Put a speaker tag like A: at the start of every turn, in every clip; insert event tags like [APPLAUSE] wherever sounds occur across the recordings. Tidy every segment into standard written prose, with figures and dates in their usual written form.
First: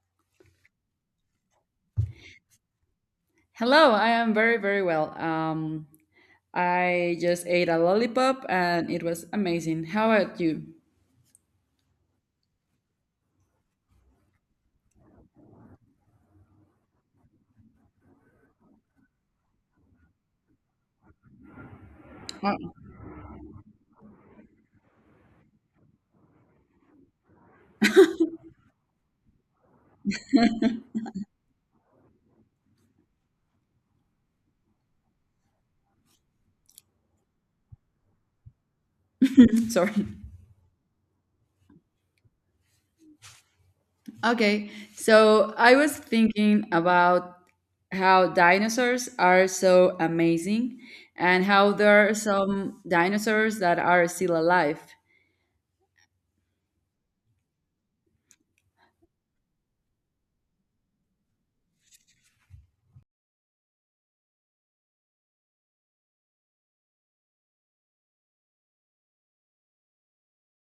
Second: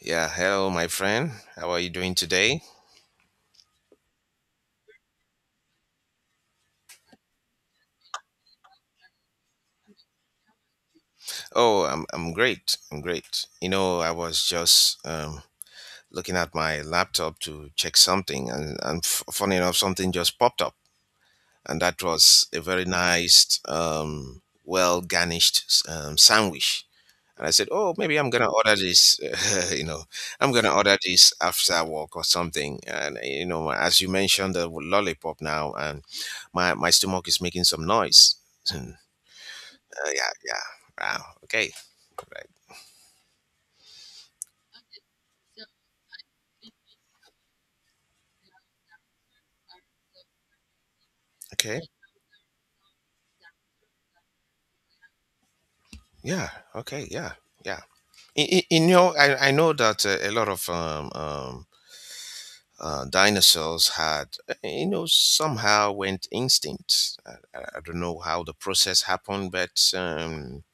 A: Yeah, hello, my friend. How are you doing today?
B: Hello, I am very, very well. I just ate a lollipop and it was amazing. How about you?
A: Oh, I'm great. I'm great. You know, I was just looking at my laptop to check something, and funny enough, something just popped up, and that was a
B: Oh,
A: very nice, well garnished sandwich. And I said, oh, maybe I'm gonna order this. [LAUGHS] you know, I'm gonna order this after work or something. And as you mentioned, the lollipop now, and my stomach is making some noise. [LAUGHS]
B: [LAUGHS] [CLEARS THROAT] sorry.
A: Yeah, yeah. Wow. Okay. Right.
B: Okay, so I was thinking about how dinosaurs are so amazing and how
A: Okay.
B: there are some dinosaurs that are still alive.
A: Yeah. Okay. Yeah. Yeah. I know that a lot of dinosaurs had, somehow went extinct. I don't know how the process happened, but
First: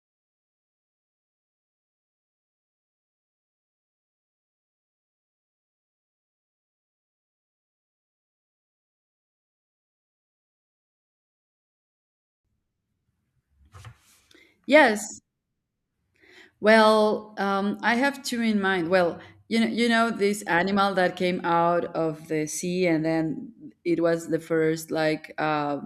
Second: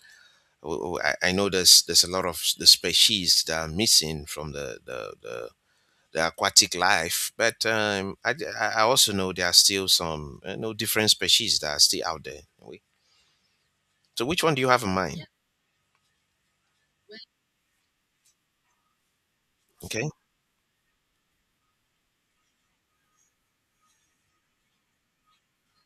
A: I know there's a lot of the species that are missing from the aquatic life, but I, d- I also know there are still some no different species that are still out there. So which one do you have in
B: Yes,
A: mind?
B: well, I have two in mind. Well, you know, you
A: Okay.
B: know this animal that came out of the sea, and then it was the first, like,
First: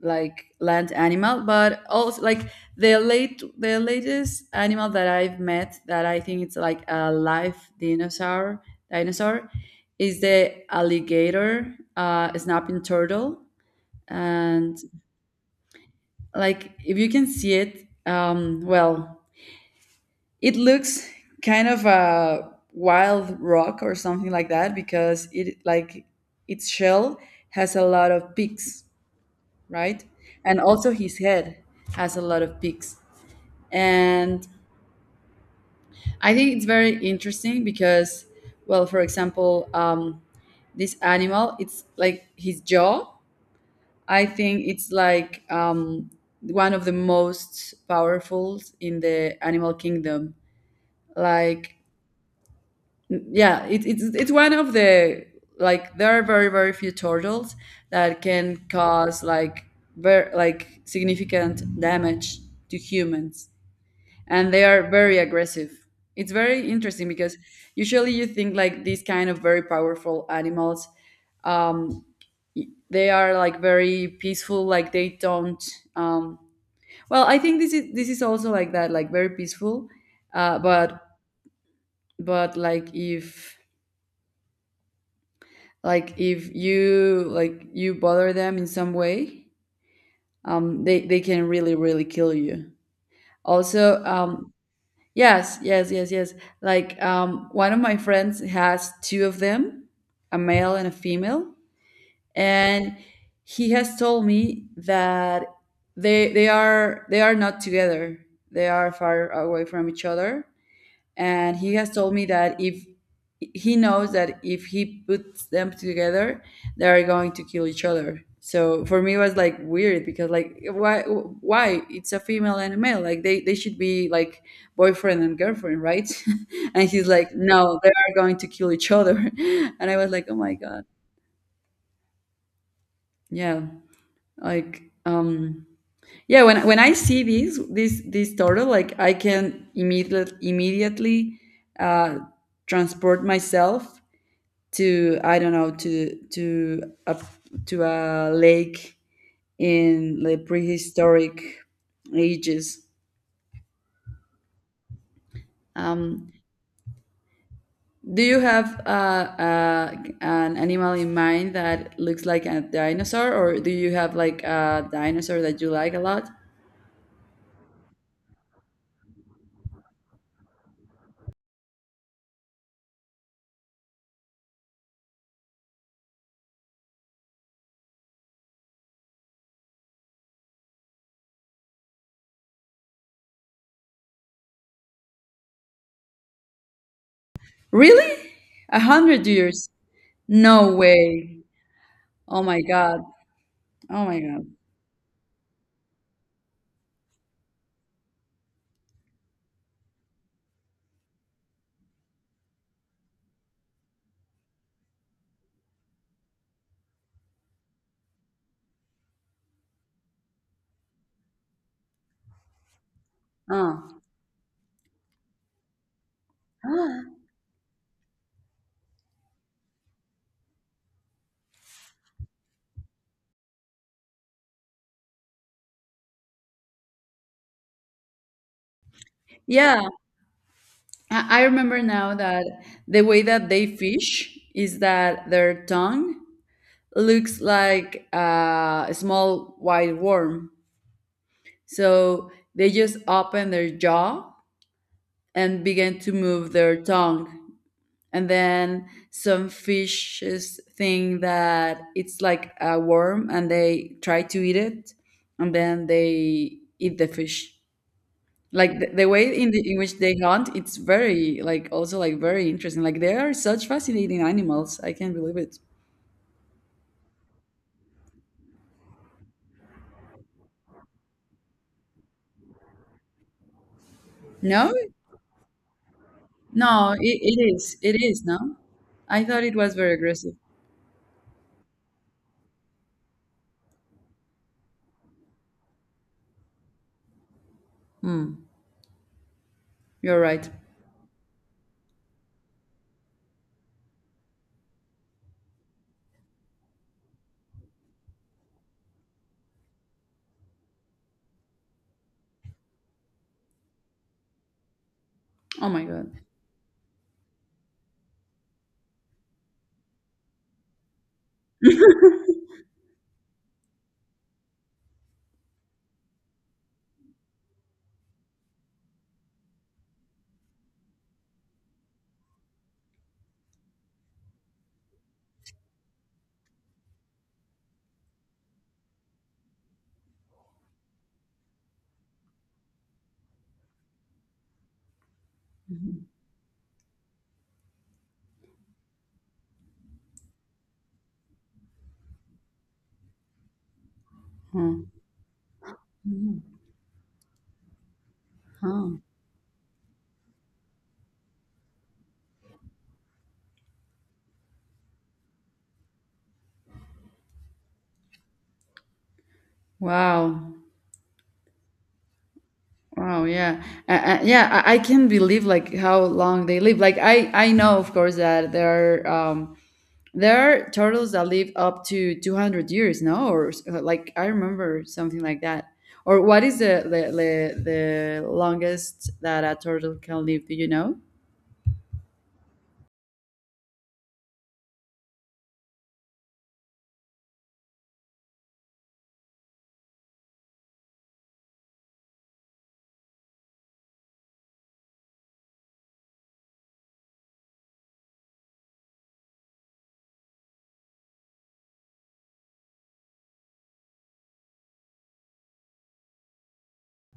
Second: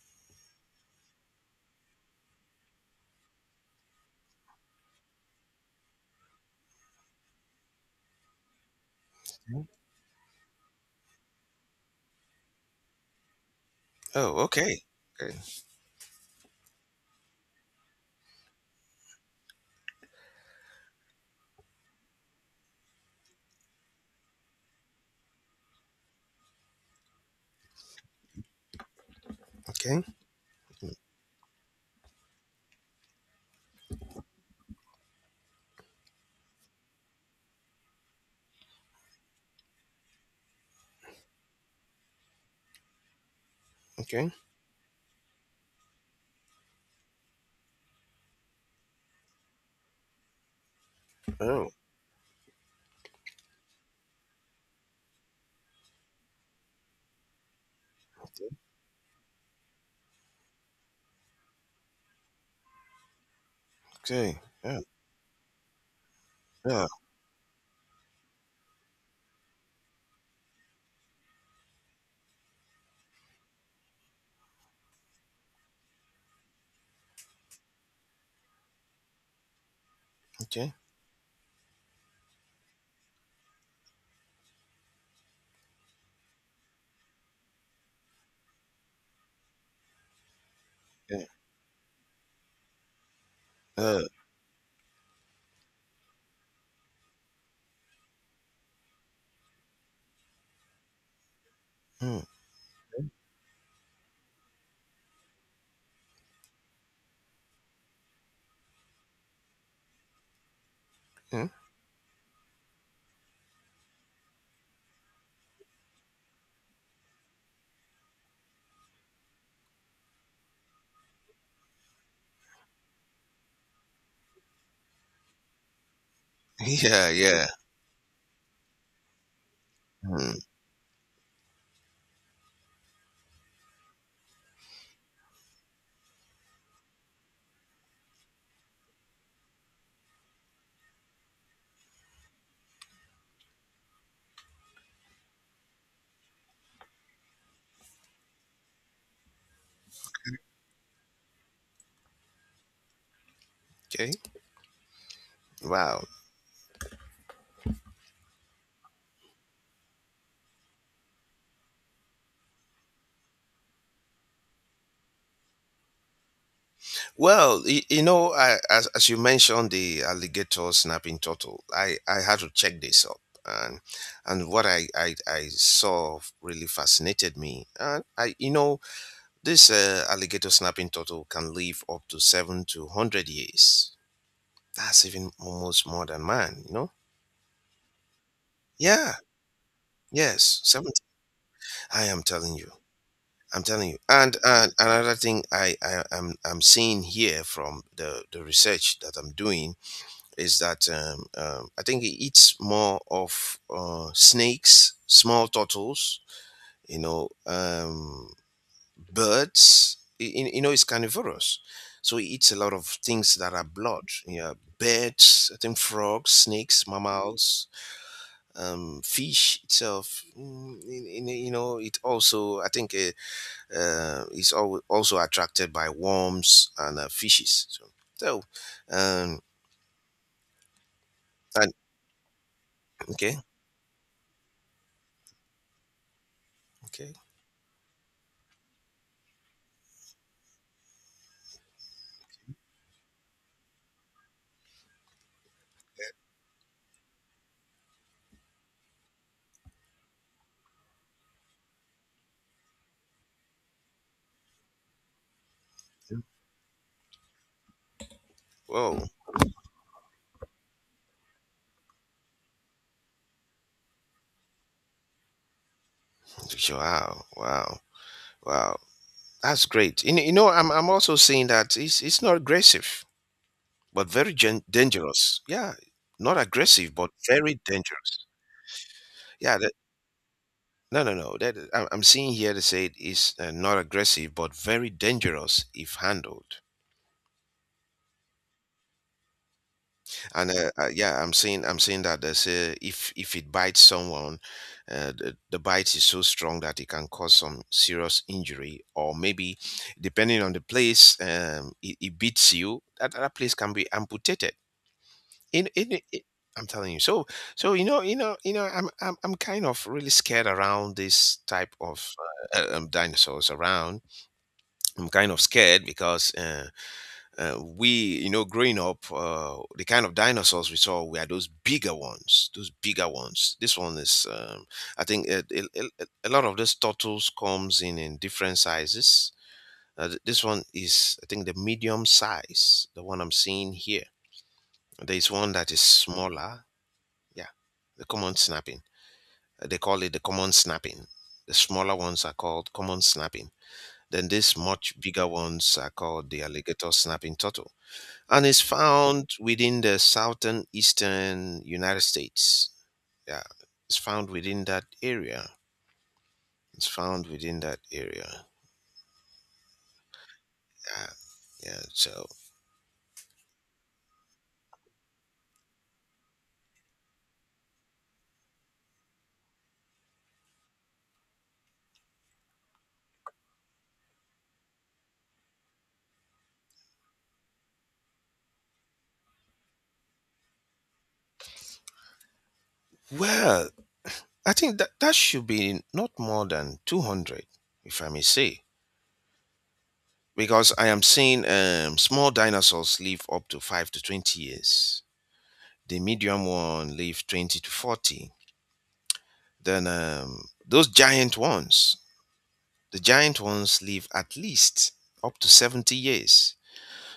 B: like, land animal, but also, like, the late the latest animal that I've met, that I think it's like a live dinosaur dinosaur is the alligator snapping turtle.
A: Oh,
B: And
A: okay. Okay.
B: like if you can see it, well, it looks kind of a wild rock or something like that, because it, like, its shell has a lot of peaks,
A: Okay.
B: right? And also his head has a lot of peaks. And I think it's very interesting because, well, for example, this animal, it's like his jaw. I
A: Okay.
B: think it's like, one of the most powerful in the animal kingdom.
A: Oh.
B: Like, yeah, it's one of the, like, there are very, very few turtles that can cause, like, very, like, significant damage to humans,
A: Okay.
B: and they
A: Yeah.
B: are very aggressive. It's very
A: Yeah.
B: interesting because usually you think, like, these kind of very powerful animals, um, they are, like, very peaceful, like they don't. Um, well, I think this is also like that, like very peaceful, uh,
A: Okay.
B: but but, like, if you, like, you bother them in some way, they
A: Yeah.
B: can really, really kill you.
A: Uh,
B: Also, yes, yes, yes, yes. Like, one of my friends has two of them, a male and a female,
A: mm,
B: and he has told me that they are not together. They are far away from each other,
A: mm.
B: and he has told me that if he knows that if he puts them together, they are going to kill each other. So for me it was, like, weird, because, like, why it's a female and a male, like, they should be like boyfriend and girlfriend, right? [LAUGHS]
A: [LAUGHS]
B: And he's
A: Yeah.
B: like,
A: Yeah.
B: no, they are going to kill each other. [LAUGHS] And I was like, oh
A: Mm,
B: my god. Yeah, like, yeah, when I see this turtle, like, I can immediately uh transport myself to, I don't know, to a lake in the prehistoric ages.
A: okay. Wow.
B: Um, do you have an animal in mind that looks like a dinosaur, or do you have, like, a dinosaur that you like a lot?
A: Well, I, as you mentioned the alligator snapping turtle, I had to check this up, and what I saw really fascinated me, and I this alligator snapping turtle can live up to 7 to 100 years. That's even almost more than mine, you know?
B: Really, a
A: Yeah,
B: hundred years?
A: yes,
B: No
A: 70.
B: way!
A: I am
B: Oh
A: telling
B: my
A: you.
B: god!
A: I'm telling you.
B: Oh my
A: And
B: god!
A: another thing I'm seeing here from the research that I'm doing is that I think it eats more of snakes, small turtles, you know, um, birds. It's carnivorous, so it eats a lot of things that are
B: Oh.
A: blood. Yeah, birds. I think frogs, snakes,
B: [GASPS]
A: mammals, fish itself, it also I think is also attracted by worms and fishes. So, um,
B: Yeah. I
A: and
B: remember now that the way
A: okay,
B: that they fish is that their tongue
A: okay.
B: looks like a small white worm. So they just open their jaw and begin to move their tongue. And then some fishes think that it's like a worm and they try to eat it. And then they eat the fish. Like, the,
A: Whoa!
B: the way in which they hunt, it's very, like, also, like, very interesting. Like, they are such fascinating animals, I can't believe it.
A: Wow! Wow! Wow! That's great. You, kn- you know, I'm also saying that it's not aggressive, but very
B: No,
A: dangerous. Yeah, not
B: no,
A: aggressive, but
B: it, it
A: very
B: is it is
A: dangerous.
B: No, I thought it
A: Yeah,
B: was very aggressive.
A: no, no, no. I'm seeing here they say it's not aggressive, but very dangerous if handled.
B: You're right.
A: And yeah, I'm saying that they say if it bites someone, the bite is so strong that it can cause some serious injury, or maybe depending on the place it beats you, that place can be amputated. In
B: Oh my
A: in. i-
B: god.
A: i- I'm telling you. So, I'm kind of really scared around this type of dinosaurs around. I'm kind of scared because we, growing up, the kind of dinosaurs we saw were those bigger ones, those bigger ones. This one is, I think, a lot of these turtles comes in different sizes. This one is, I think, the medium size, the one I'm seeing here. There is one that is smaller. Yeah, the common snapping. They call it the common snapping. The smaller ones are called common snapping. Then these
B: Mm-hmm.
A: much bigger ones are called the alligator snapping turtle and is
B: Huh. Huh.
A: found within the southern eastern United States. Yeah, it's found within that area. It's found within that area.
B: Wow.
A: Yeah, yeah. So,
B: Wow. Yeah. Yeah. I can't believe, like, how long they live. Like, I know, of course, that there are, there are turtles that live up to 200 years, no? Or like, I remember something like that. Or what is the the, longest that a turtle can live? Do you know?
A: well, I think that that should be not more than 200, if I may say, because I am seeing small dinosaurs live up to 5 to 20 years. The medium one live 20 to 40. Then those giant ones, the giant ones live at least up to 70 years.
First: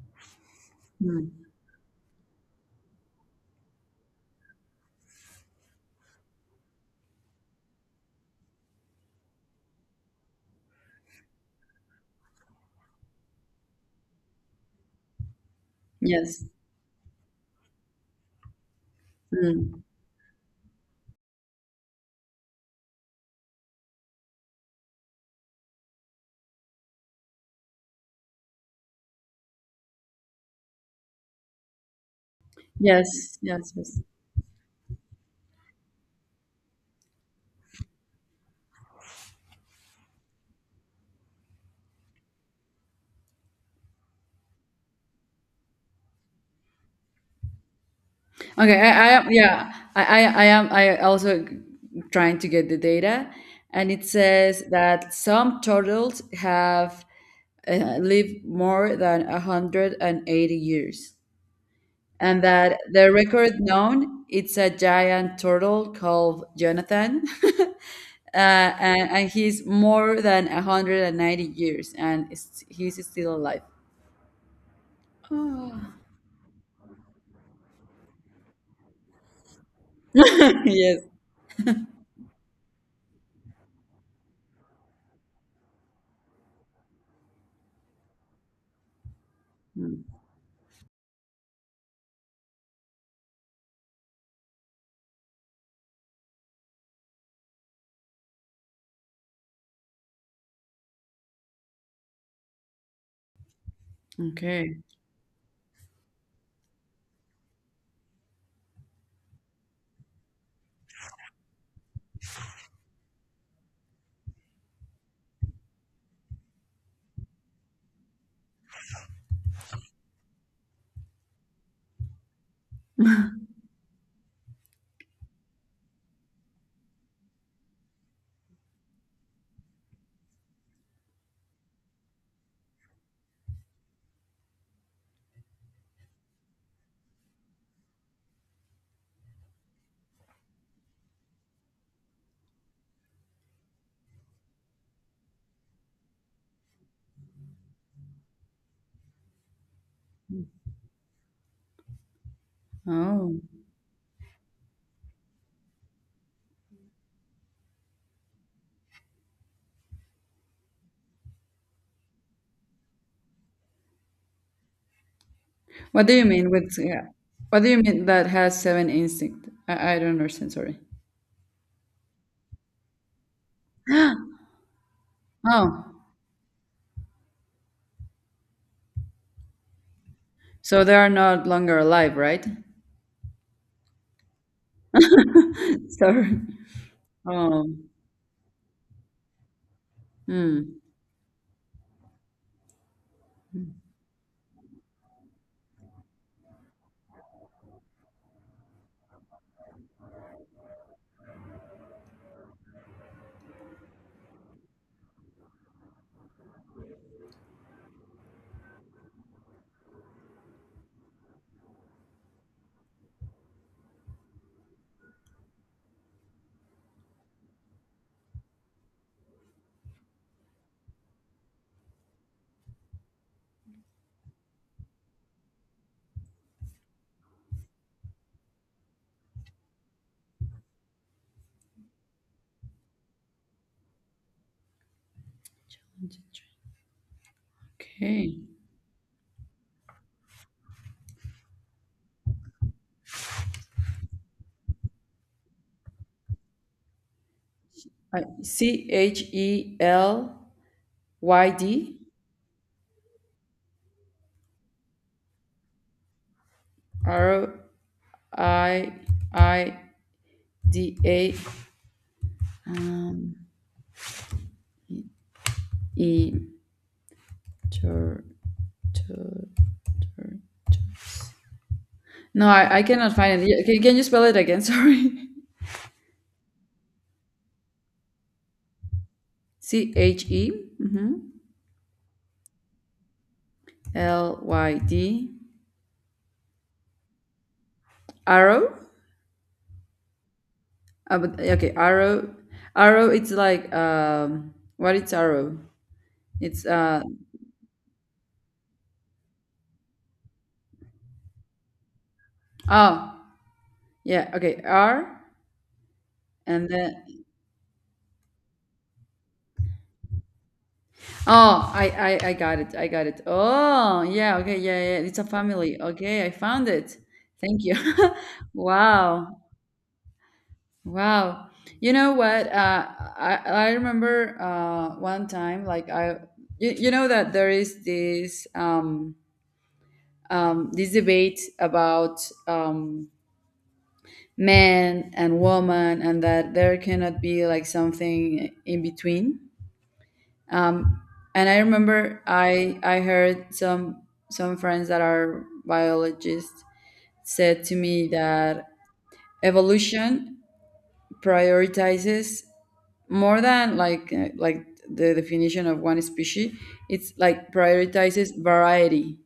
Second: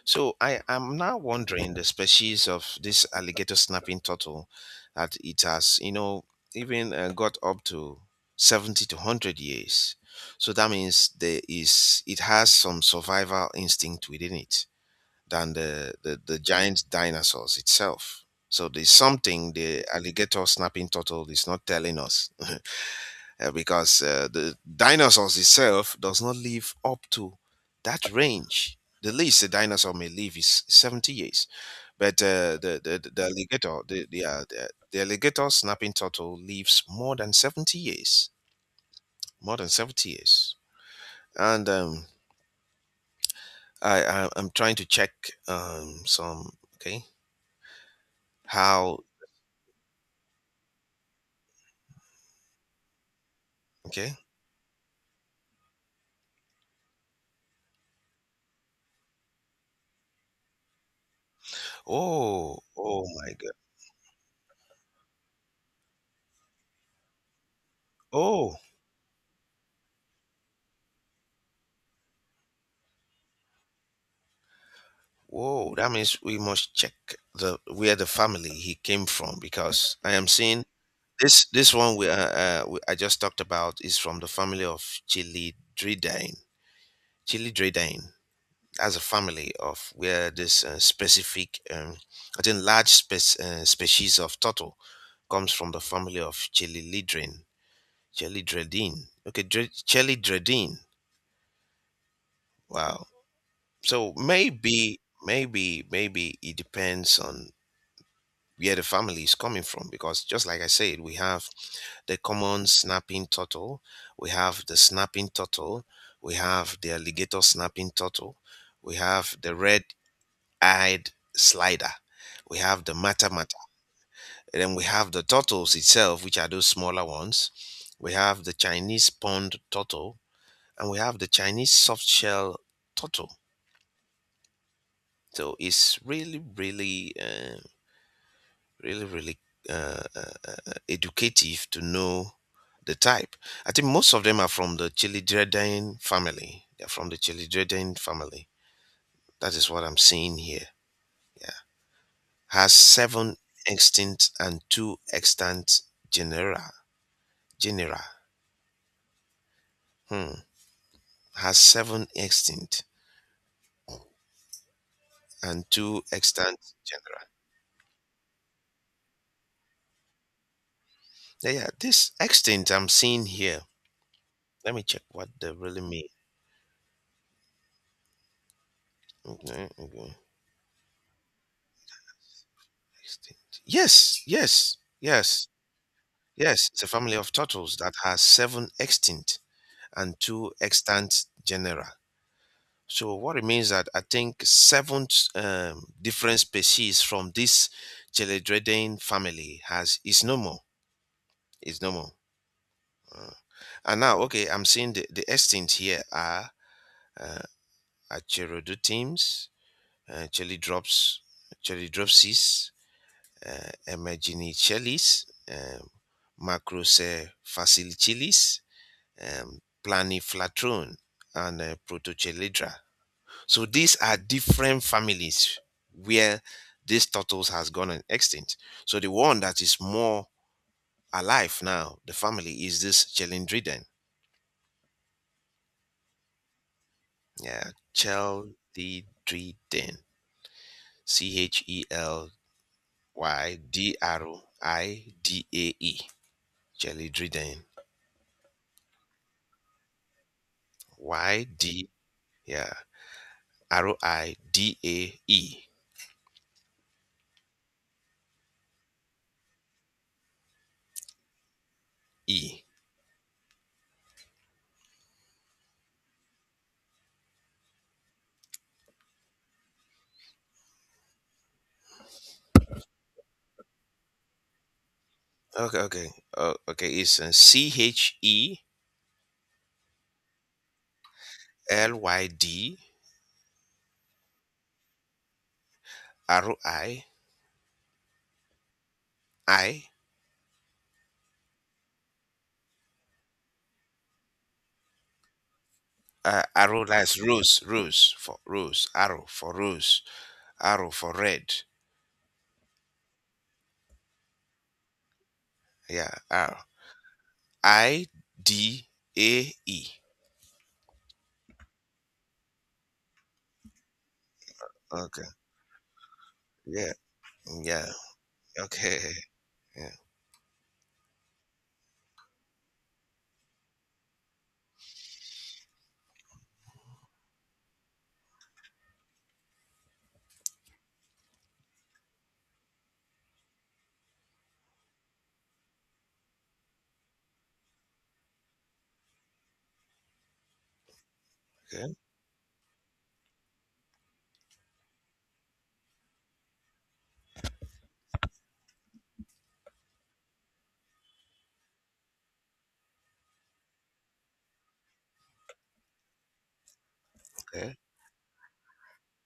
A: So I am now
B: Mm.
A: wondering the species of this alligator snapping turtle that it has, even got up to 70 to 100 years. So that means there is it has some survival instinct within it than the
B: Yes.
A: giant dinosaurs itself. So there's something
B: Mm.
A: the alligator snapping turtle is not telling us because the dinosaurs itself does not live up to that range. The least a dinosaur may live is 70 years, but the
B: Yes, yes,
A: alligator,
B: yes.
A: the alligator snapping turtle lives more than 70 years, more than 70 years. And I'm trying to check some. Okay.
B: Okay,
A: How?
B: I am. Yeah, I am I also trying to get the data, and it
A: Okay.
B: says that some turtles have lived more than 180 years. And
A: Oh,
B: that
A: oh
B: the
A: my god,
B: record known, it's a giant turtle called Jonathan. [LAUGHS] uh,
A: oh.
B: and he's more than 190 years, and he's still alive.
A: Whoa, that
B: Oh,
A: means we must check the where the family he came from, because I am seeing
B: [LAUGHS] yes.
A: this one we I just talked about is from the family of Chilidridae. Chilidridae. That's a family of where this specific, I think, large species of turtle comes from the family of Chelylidrine. Chelydredine. Okay, Chelydredine. Wow. So
B: Okay.
A: maybe, it depends on where the family is coming from, because just like I said, we have the common snapping turtle, we have the snapping turtle, we have the alligator snapping turtle, we have the red-eyed slider, we have the matamata, and then we have the turtles itself, which are those smaller ones. We have the Chinese pond turtle and we have the Chinese soft shell turtle. So it's really really really really uh, educative to know the type. I think most of them are from the Chilidreden family. They're from the Chilidreden family. That is what I'm seeing here. Yeah. Has seven
B: Oh.
A: extinct and two extant genera. Genera. Hmm. Has seven extinct and two
B: What do you mean
A: extant
B: with, yeah,
A: genera.
B: what do you mean that has seven instinct? I don't understand, sorry.
A: Yeah, yeah. This extinct I'm seeing here.
B: [GASPS]
A: Let me check what they really
B: Oh,
A: mean. Okay, okay.
B: so they are not longer alive, right?
A: Extinct. Yes, yes, yes.
B: [LAUGHS] Sorry.
A: Yes, it's a family of turtles
B: Um.
A: that has seven extinct and two
B: Hmm.
A: extant genera. So what it means that I think seven different species from this Geledridian family has is no more. Is no more. Uh, and now, okay, I'm seeing the extinct here are uh, Acherodutimes, Chelidrops, Chelidropsis, Emerginichelis, um, Macrocephalicchilis, um, Planiflatrone, and Protocheledra. So these are different families where this turtles has gone extinct. So the one that is more alive now, the family is this Chelindriden. Yeah,
B: Okay.
A: Chelidriden. Chelydridae. Chelidriden.
B: C H E L
A: Y
B: Y
A: D,
B: D
A: yeah, R O I D A E
B: R I I D A,
A: E.
B: um, E. No, I cannot find it. Yeah, can you spell it again? [LAUGHS] Sorry.
A: Okay, okay, okay. It's C H E
B: C H E, mhm,
A: L Y D
B: L Y D
A: R I
B: arrow.
A: I
B: But, okay, arrow. Arrow. It's like, what? It's arrow. It's
A: arrow. That's rose for rose, arrow for rose, arrow for red.
B: oh yeah. Okay, R
A: Yeah, arrow.
B: and then
A: I D A E.
B: oh, I got it. I got it. Oh, yeah. Okay. Yeah. Yeah. It's a
A: Okay.
B: family. Okay. I found
A: Yeah.
B: it. Thank you.
A: Yeah.
B: [LAUGHS]
A: Okay.
B: Wow.
A: Yeah.
B: Wow. You know what? I remember one time, like, you know that there is this, this debate about, man and woman and that there cannot be like something in between. Um, and I
A: Okay.
B: remember I heard some friends that are biologists said to me that evolution prioritizes more than, like, like, the definition of one species. It's like
A: Okay.
B: prioritizes variety,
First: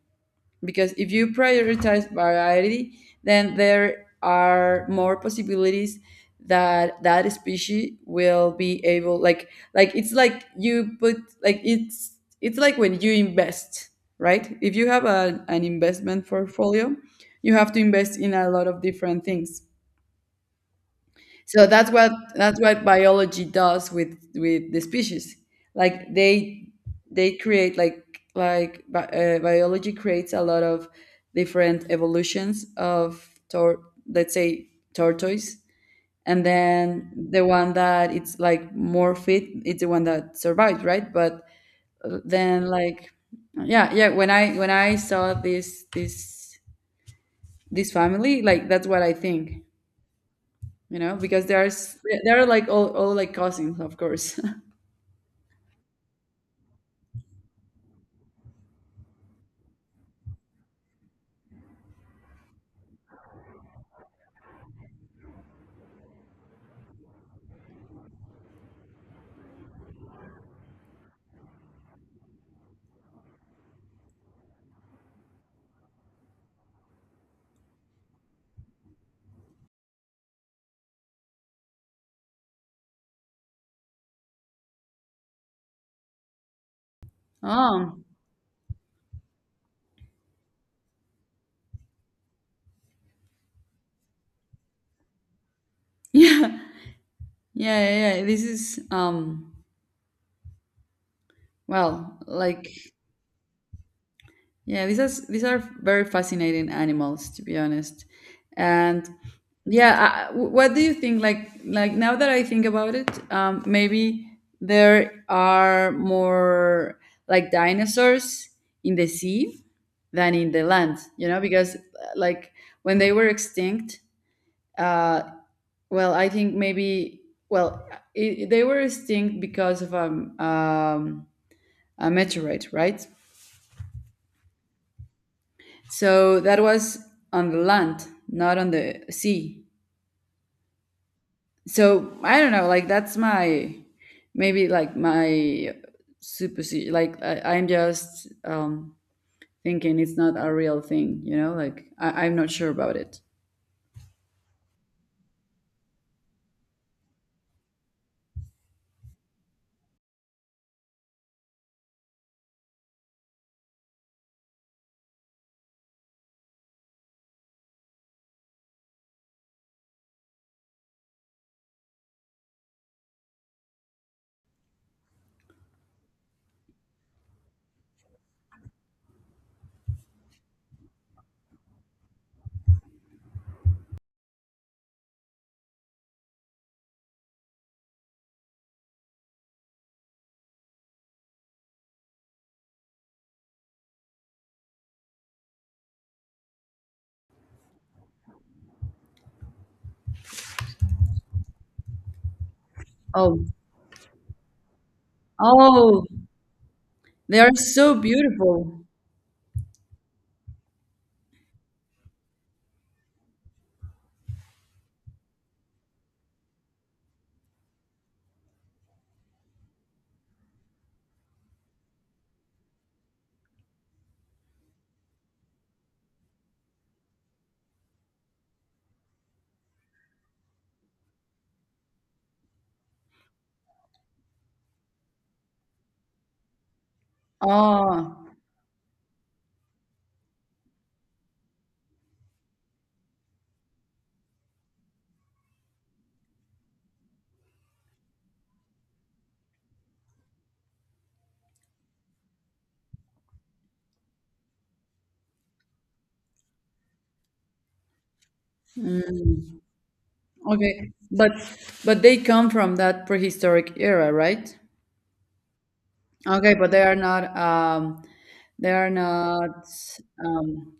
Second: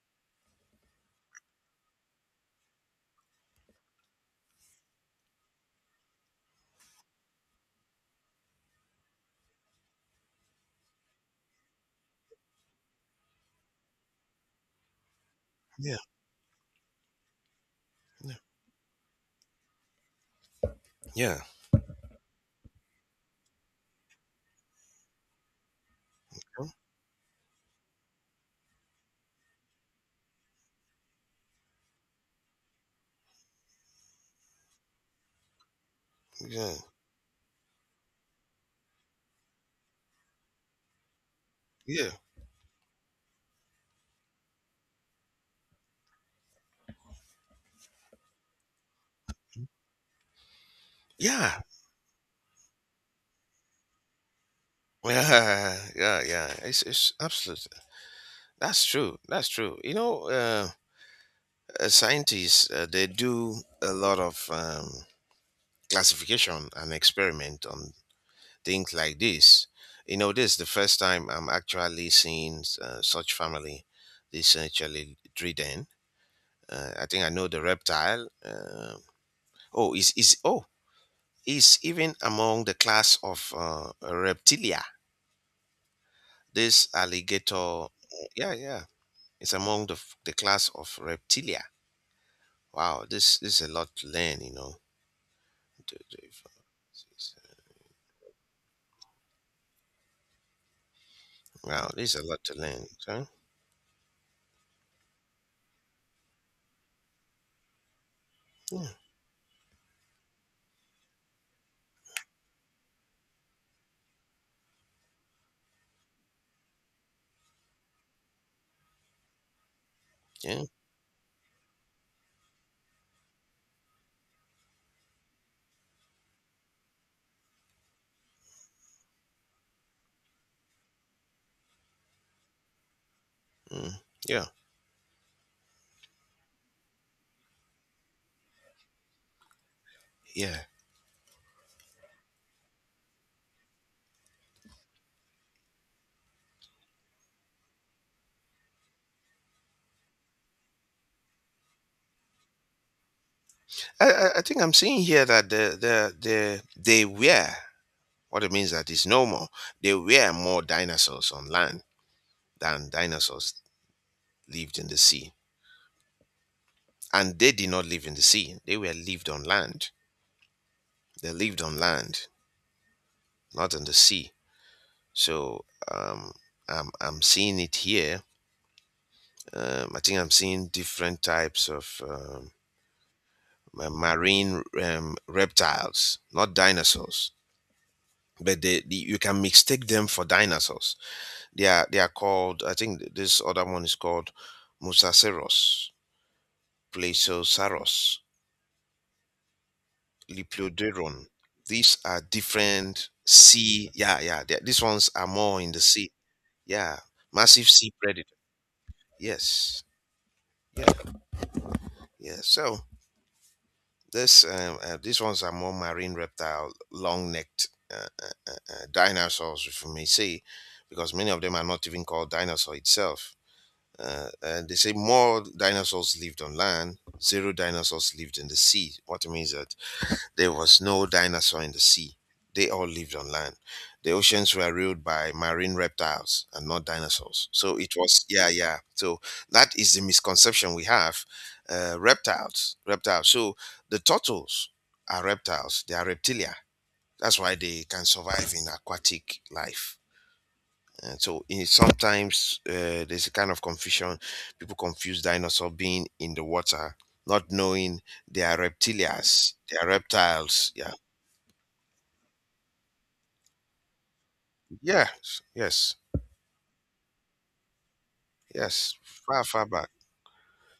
B: because if you prioritize variety then there are more possibilities that that species will be able, like, it's like you put, like, it's like when you invest, right? If you have an
A: Yeah.
B: investment portfolio, you have to invest in
A: Yeah.
B: a lot of different things.
A: Yeah. Yeah.
B: So that's what biology does with the species. Like, they create, like, biology creates a lot of different evolutions of let's say, tortoise. And
A: Yeah.
B: then the one that it's like more fit, it's the one that survived, right? But
A: Yeah.
B: then, like, yeah, yeah, when I saw this family, like, that's what I think, because
A: Yeah.
B: there's they're like all, like cousins, of course.
A: Yeah. Yeah, yeah. It's absolutely. That's true. That's true. You know. Scientists they do a lot of classification and experiment on things like this. You know, this is the first time I'm actually seeing such family. This actually trident, I think I know the reptile, oh, is oh, is even among the class of reptilia, this
B: [LAUGHS]
A: alligator.
B: Oh,
A: Yeah, yeah, it's among the class of reptilia. Wow, this is a lot to learn, you know. to- to-
B: yeah, yeah, yeah. Yeah. This is,
A: Wow, there's
B: well,
A: a lot to
B: like,
A: learn. So,
B: yeah, these are very fascinating animals, to be honest.
A: yeah,
B: And yeah. What do you think? Like, now that I think about it, maybe there are more, like, dinosaurs in the sea than in the
A: yeah,
B: land, you know, because, like, when they were extinct, uh, well, I think maybe, well, they were extinct because of, a meteorite, right?
A: mm, yeah,
B: So that was on the land, not on the sea.
A: yeah.
B: So I don't know, like, that's my, maybe, like, my supposition. Like, I'm just thinking it's not a real thing. Like, I'm not sure about it.
A: I think I'm seeing here that they were what it means that is no more. There were more dinosaurs on land than dinosaurs lived in the sea, and they did not live in the sea. They were lived on land. They lived on land, not in the sea. So, um, I'm seeing it here. I think I'm seeing different types of. Marine reptiles, not dinosaurs. But they, the you can mistake them for dinosaurs. They are called. I think this other one is called Mosasaurus, Plesiosaurus, Lepidodon. These are different
B: Oh,
A: sea. Yeah, yeah. These ones are more in the
B: oh,
A: sea. Yeah,
B: they are
A: massive sea
B: so
A: predator.
B: beautiful.
A: Yes, yeah, yeah. So this, these ones are more marine reptile, long-necked dinosaurs, if you may say, because many of them are not even called dinosaur itself. And they say more dinosaurs lived on land, zero dinosaurs lived in the sea. What it means that there was no dinosaur in the sea. They all lived on land. The oceans were ruled by marine reptiles and not dinosaurs. So it was,
B: Oh.
A: yeah, yeah. So that is the misconception we have. Reptiles, reptiles. So the turtles are reptiles. They are reptilia. That's why they can survive in aquatic life. And so in, sometimes there's a kind of confusion. People confuse dinosaur being in the water, not knowing they are reptilias, they are reptiles.
B: Okay,
A: Yeah,
B: but they come from that prehistoric era, right?
A: yes, yes,
B: Okay, but they are not, they are
A: yes. Far,
B: not
A: far back.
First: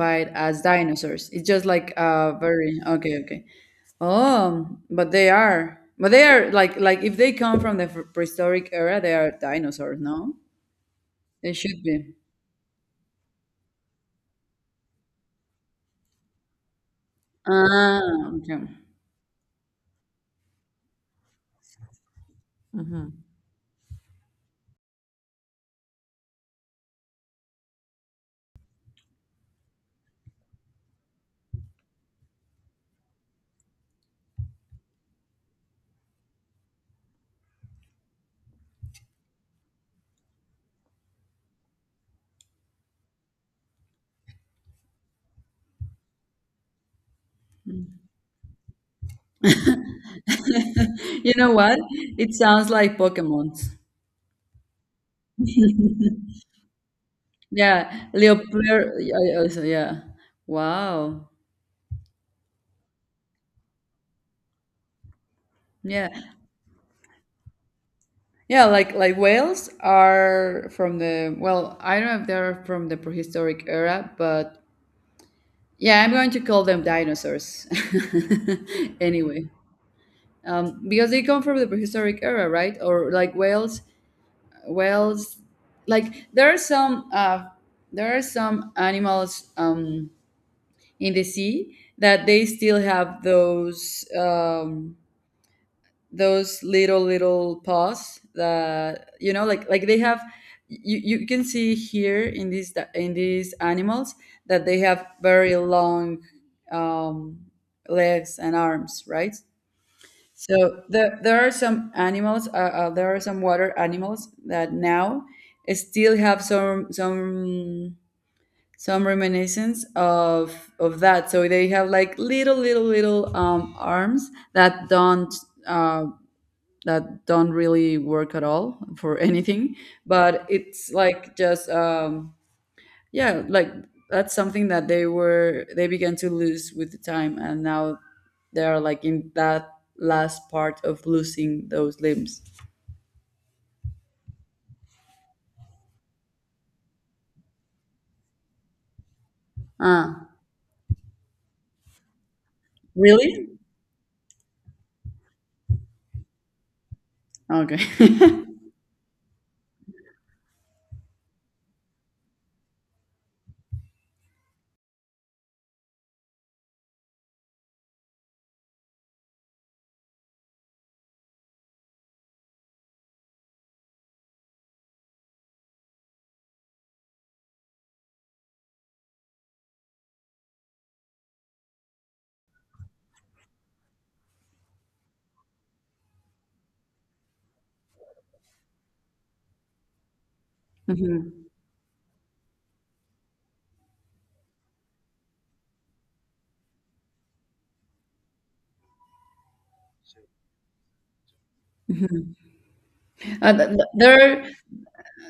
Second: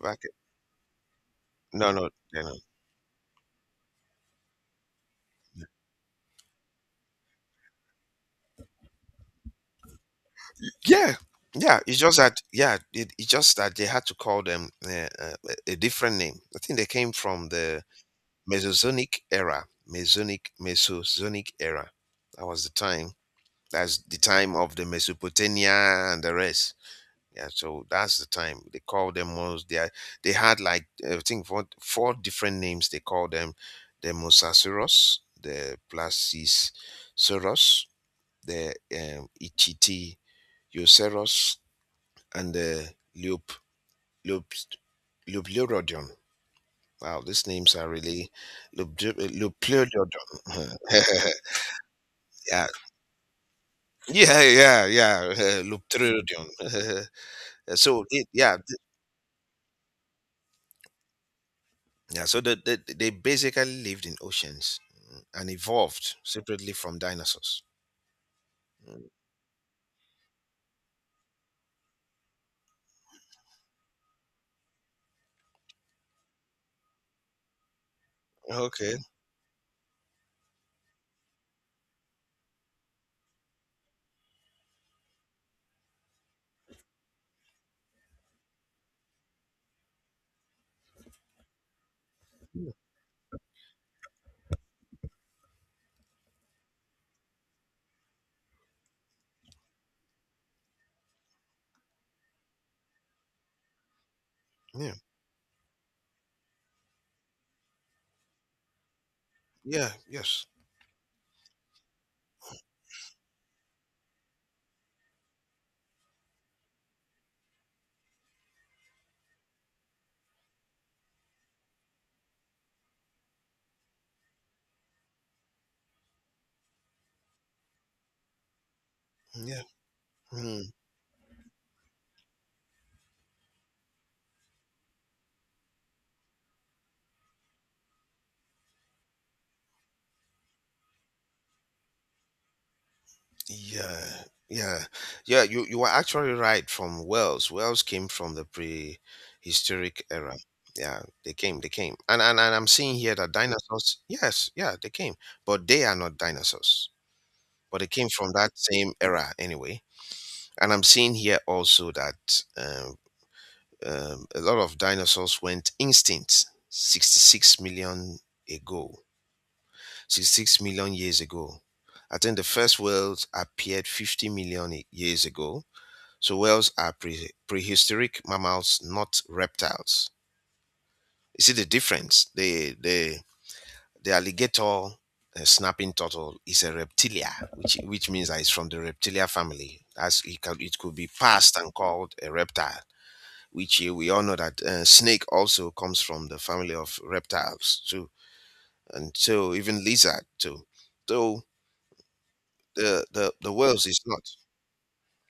A: Back.
B: as dinosaurs. It's just like,
A: No, no, no. No.
B: very, okay, okay. Oh, but they are, like, if they come from the prehistoric era, they are dinosaurs, no?
A: Yeah,
B: They
A: yeah.
B: should
A: It's
B: be.
A: just that. Yeah, it's just that they had to call them a different name. I think they came from the
B: Ah, okay.
A: Mesozoic era. Mesozoic era. That was the time. That's the time of the Mesopotamia and the rest. Yeah, so that's the time they call them Mos. They had like I think four different names. They call them the Mosasaurus, the Placisaurus, the Ichthyosaurus, and the Leop Leop Leopleurodon. Wow, these names are really Leopleurodon.
B: [LAUGHS] You know what? It
A: [LAUGHS] yeah,
B: sounds like Pokemons.
A: yeah, yeah, yeah. [LAUGHS] Leopleurodon. [LAUGHS]
B: Yeah,
A: Yeah.
B: Leopard. Yeah, also, yeah. So, yeah. Wow.
A: Yeah, so they basically lived in oceans and
B: Yeah.
A: evolved separately from dinosaurs.
B: Yeah, like, whales are from the, I don't know if they're from the prehistoric era, but yeah, I'm going to call them dinosaurs.
A: Okay.
B: [LAUGHS] Anyway, because they come from the prehistoric era, right? Or like whales, whales. Like, there are some, animals, in the sea that they
A: Mm,
B: still have those, those little, little paws that, you know, like they have, you can see here in these animals that they
A: yeah.
B: have very long, um, legs and arms, right?
A: Yeah. Yes.
B: So there are some animals, there are some water animals that now still have some reminiscence of that, so they have, like, little, little, little, arms that don't, uh, that don't really work at all for, [LAUGHS]
A: Yeah.
B: anything, but
A: Mm,
B: it's like just, yeah, like, that's something that they began to lose with the time, and now they are, like, in that last part of losing those limbs.
A: yeah. Yeah. Yeah. You were actually right. Wales came from the prehistoric
B: Ah,
A: era. Yeah, they came. They came. And I'm seeing here that
B: really?
A: dinosaurs. Yes. Yeah, they came, but they are not dinosaurs.
B: Okay.
A: But they came from that
B: [LAUGHS]
A: same era anyway. And I'm seeing here also that a lot of dinosaurs went extinct 66 million ago, 66 million years ago. I think the first whales appeared 50 million years ago, so whales are prehistoric mammals, not reptiles. You see the difference, the alligator snapping turtle is a reptilia, which means that it's from the reptilia family, as it could be
B: Mhm.
A: passed and called a reptile, which we all know that snake also comes from the family of reptiles too, and so even lizard too. So the the
B: Uh,
A: the
B: th-
A: whales
B: th-
A: is
B: there
A: not.
B: are,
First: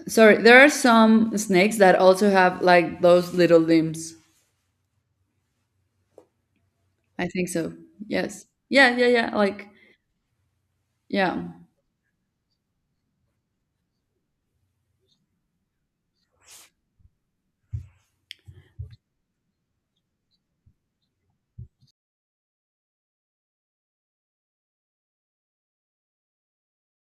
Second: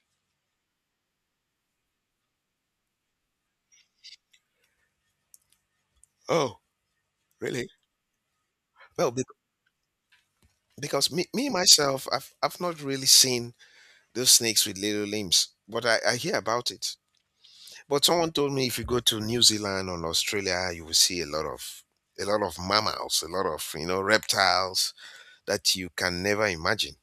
B: sorry, there are some snakes that also have like those little limbs,
A: Oh,
B: I think
A: really?
B: so. Yes, yeah, yeah,
A: Well,
B: yeah, like,
A: because me,
B: yeah.
A: me myself, I've not really seen those snakes with little limbs, but I hear about it. But someone told me if you go to New Zealand or Australia, you will see a lot of mammals, a lot of reptiles that you can never imagine.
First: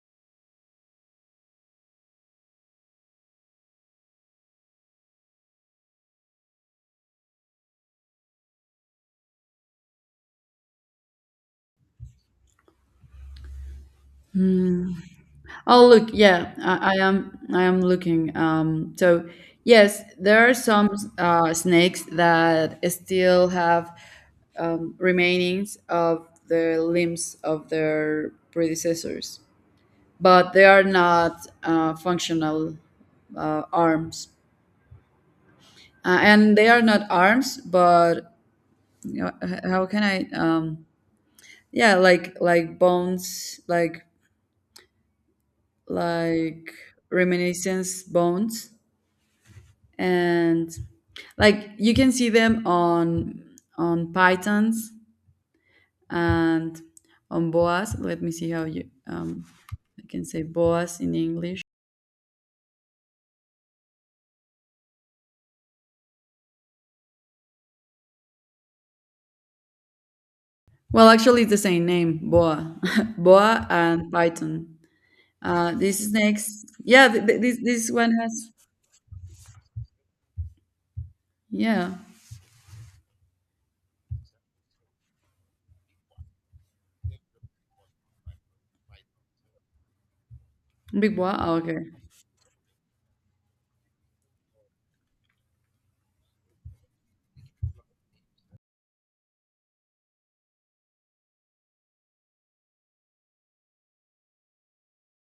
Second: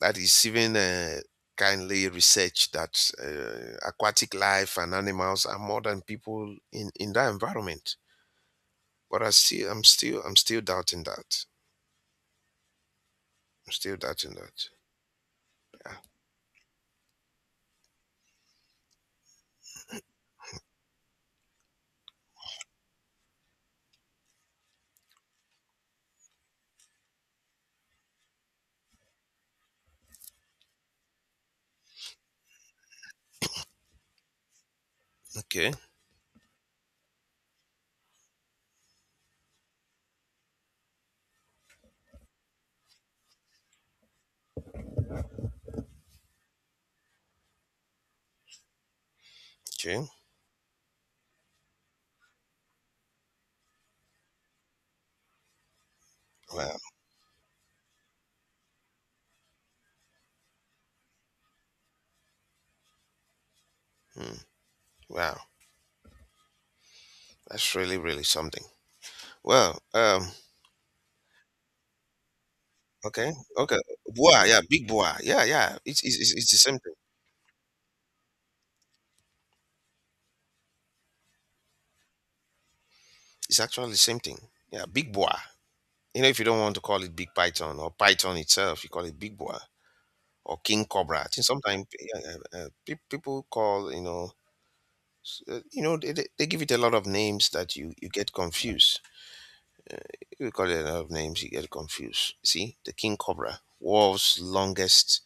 A: That is even kindly research that aquatic life and animals are more than people in that environment. But I'm still doubting that. I'm still doubting that.
B: Hmm. Oh,
A: Yeah.
B: look, yeah, I am looking. So yes, there are some snakes that still have, remainings of the limbs of their predecessors, but they are not functional, arms,
A: Okay.
B: and they are not arms. But you know, how can I? Yeah, like, bones, like, like reminiscence bones.
A: Okay.
B: And like you can see them on pythons
A: Wow.
B: and on boas. Let me see how you, I can say boas in English.
A: Hmm. Wow. That's really, really something. Well.
B: Well, actually, it's the same name, boa. [LAUGHS]
A: Okay.
B: Boa
A: Okay.
B: and
A: Boa. Yeah.
B: python.
A: Big boa. Yeah. Yeah. It's
B: These
A: it's it's it's the
B: snakes,
A: same thing.
B: yeah, this one has, yeah,
A: It's actually the same thing. Yeah. Big boa. You know, if you don't want to call it big python or python itself, you call it big boa, or king
B: big
A: cobra. I
B: boa.
A: think
B: Oh, okay.
A: sometimes people call, they give it a lot of names that you get confused. If you call it a lot of names, you get confused. See the king cobra, world's longest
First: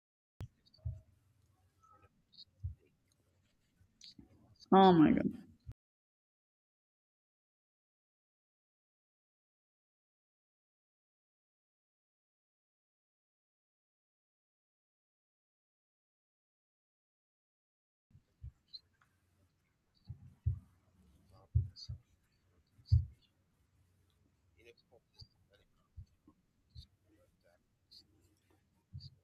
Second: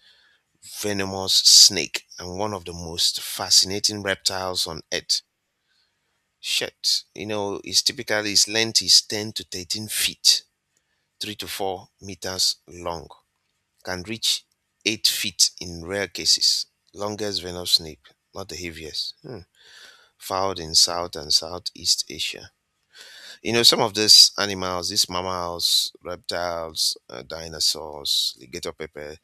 A: venomous snake and one of the most fascinating reptiles on
B: Oh my
A: earth.
B: god.
A: Shit, you know, it's typically its length is 10 to 13 feet, 3 to 4 meters long. Can reach 8 feet in rare cases. Longest venomous snake, not the heaviest. Hmm. Found in South and Southeast Asia. You know, some of these animals, these mammals, reptiles, dinosaurs, alligator pepper,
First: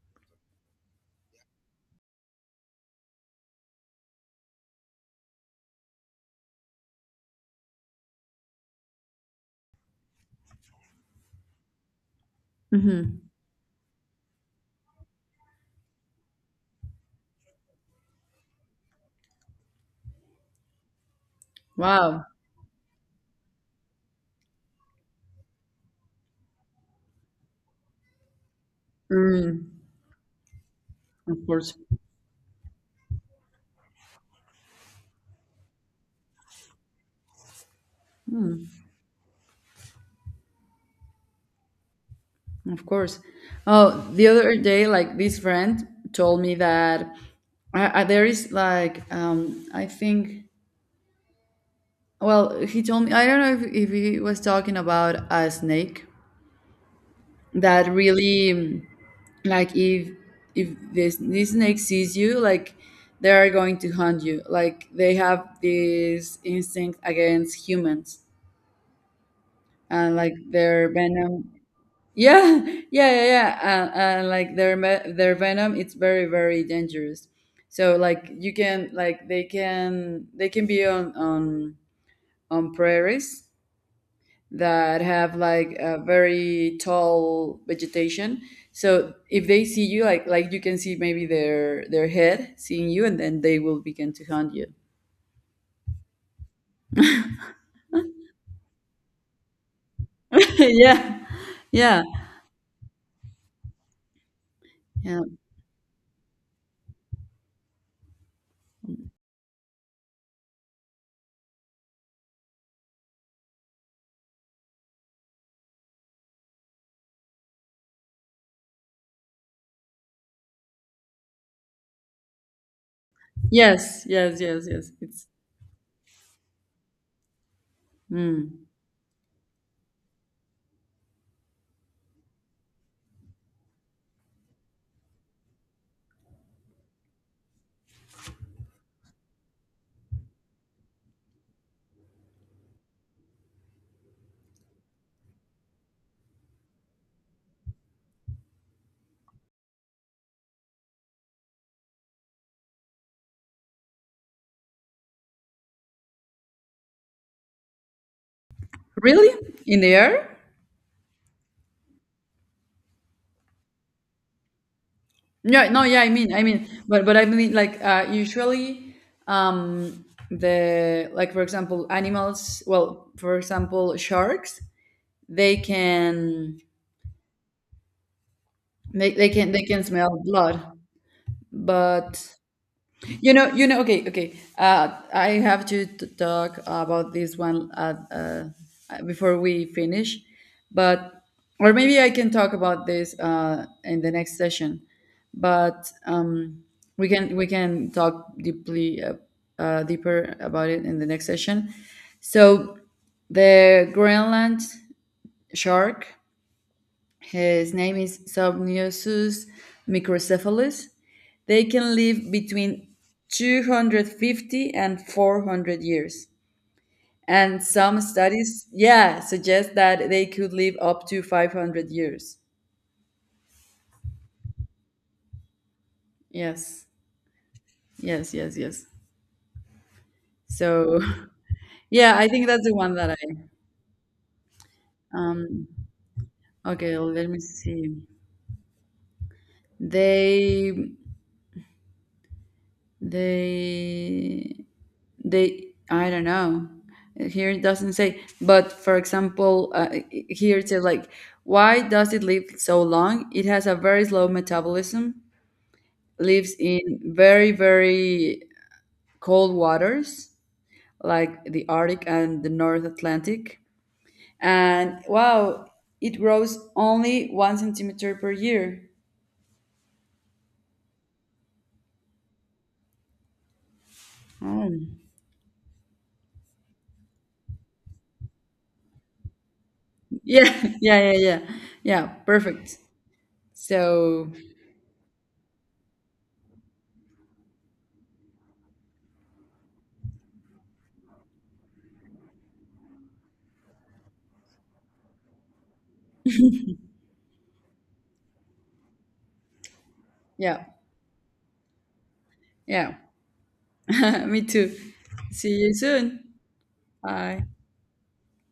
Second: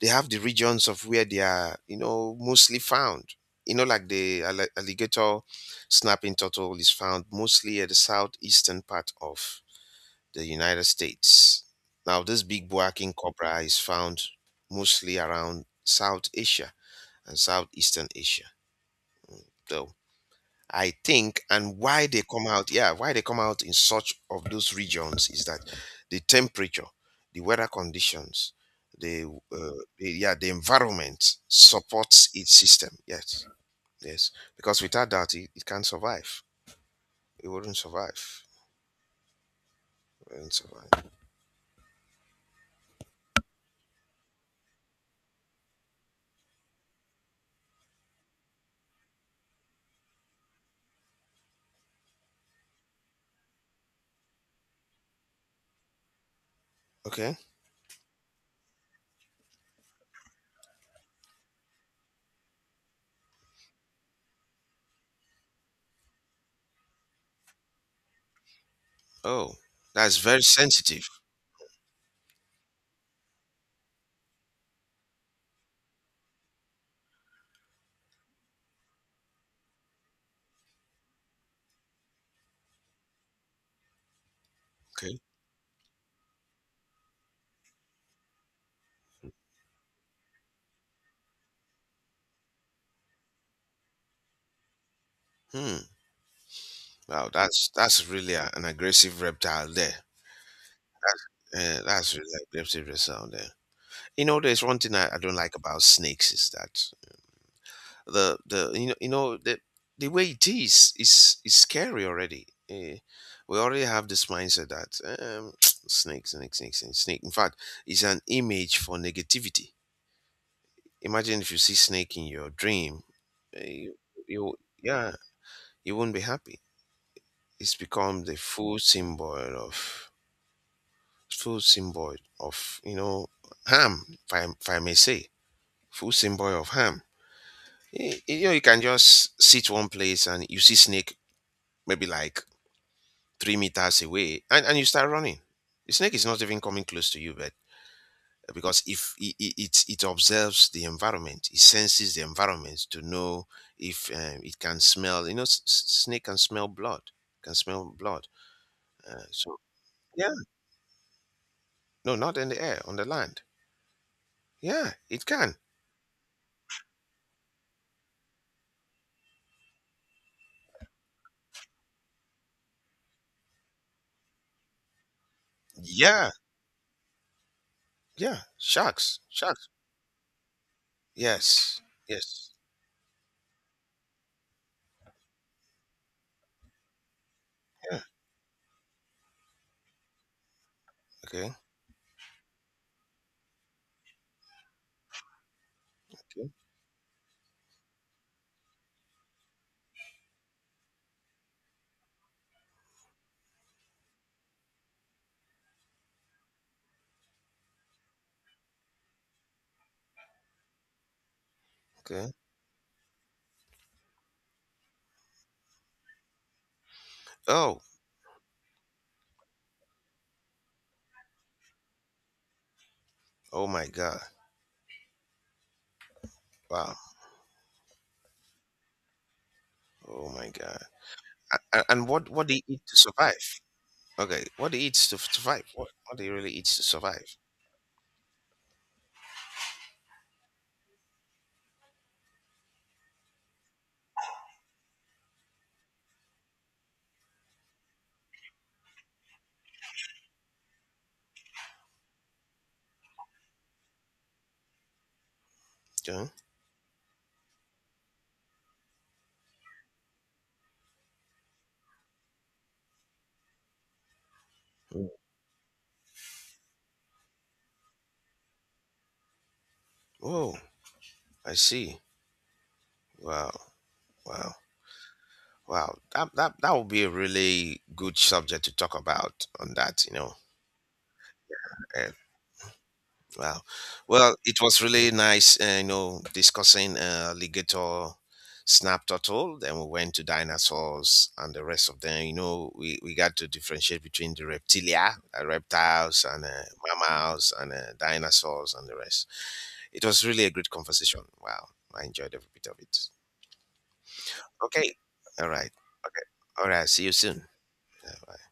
A: they have the regions of where they are, you know, mostly found. You know, like the alligator snapping turtle is found mostly at the southeastern part of the United States. Now, this big buaking
B: Hmm.
A: cobra is found mostly around South Asia and Southeastern Asia. So, I think, and why they
B: Wow.
A: come out, yeah, why they come out in such of those regions is that the temperature, the weather conditions, the, uh, the yeah, the
B: Of
A: environment
B: course.
A: supports its system. Yes, yes, because without that, it can't survive. It wouldn't survive. It wouldn't survive.
B: Of course. Oh, the other day, like, this friend told me that, there is like, I think. Well, he told me, I don't know if he was talking about a snake
A: Okay.
B: that really, like, if this snake sees you, like, they are going to hunt you. Like, they have this instinct against humans,
A: Oh,
B: and
A: that's
B: like
A: very
B: their
A: sensitive.
B: venom. Yeah. [LAUGHS] Yeah, yeah, yeah. And, like, their, their venom, it's very, very dangerous. So, like, you can, like, they can be on prairies that
A: Okay.
B: have, like, a very tall vegetation. So if they see you, like, you can see, maybe, their head seeing you, and then they will begin to hunt you.
A: Hmm. Wow, that's really an aggressive reptile there.
B: [LAUGHS] Yeah, yeah,
A: That's really an aggressive reptile there. You know, there's one thing I
B: yeah.
A: don't like about snakes is that the you know the way it is scary already. We already have this mindset that [TSK] snakes, snakes, snakes, snakes, snake. In fact, it's an image for negativity. Imagine if you see snake in your dream, you,
B: Yes, yes,
A: you
B: yes, yes.
A: yeah,
B: It's,
A: you won't be happy. It's become the
B: mm.
A: full symbol of ham. If I may say, full symbol of ham. You know you can just sit one place and you see snake maybe like 3 meters away, and you start running. The snake is not even coming close to you, but because if it observes the environment, it senses the environment to know if it can smell, snake can smell blood, can smell blood.
B: Really.
A: So
B: In the air.
A: yeah, no, not in the air, on the land. Yeah, it can.
B: Yeah, no, yeah, I mean, but I mean, like, usually, the like, for example, animals. Well, for example, sharks. They
A: Yeah.
B: can,
A: Yeah, sharks,
B: they
A: sharks.
B: can smell blood,
A: Yes,
B: but.
A: yes.
B: You know, you know. Okay, okay. I have to talk about this one,
A: Yeah.
B: before we finish, but
A: Okay.
B: or maybe I can talk about this in the next session. But,
A: Okay.
B: we can talk deeply, deeper about it in the next session. So the Greenland shark, his name is Somniosus microcephalus. They can live
A: Okay.
B: between 250 and 400 years. And
A: Oh.
B: some studies, yeah, suggest that they could live up to 500 years.
A: Oh my God.
B: Yes,
A: Wow.
B: yes, yes, yes.
A: Oh my God.
B: So, [LAUGHS]
A: And
B: yeah, I
A: what
B: think
A: what they
B: that's the
A: eat
B: one
A: to
B: that I.
A: survive? Okay. What they eat to survive?
B: Um,
A: What they really eat to
B: okay, let
A: survive?
B: me see. They, they they I don't know, here it doesn't say, but for example, here it says, like, why does it live so long? It has a very slow metabolism,
A: Okay.
B: lives in very, very cold waters, like the Arctic and the North Atlantic. And
A: Mm.
B: wow, it grows only 1 centimeter per year.
A: Oh, I see. Wow. Wow.
B: Oh.
A: Wow. That would be a really good subject to talk about on that. You know,
B: Yeah. [LAUGHS] Yeah, yeah, yeah. Yeah, perfect.
A: wow.
B: So,
A: Well, it was really nice, discussing alligator, snap turtle. Then we went to dinosaurs and the rest of them. You know, we got to differentiate between the reptilia, reptiles, and mammals, and dinosaurs, and the rest. It was really a
B: yeah.
A: great conversation. Wow. I enjoyed every bit of
B: Yeah.
A: it.
B: [LAUGHS] Me too.
A: Okay. All
B: See
A: right.
B: you soon.
A: Okay. All right. See you soon.
B: Bye.
A: Yeah,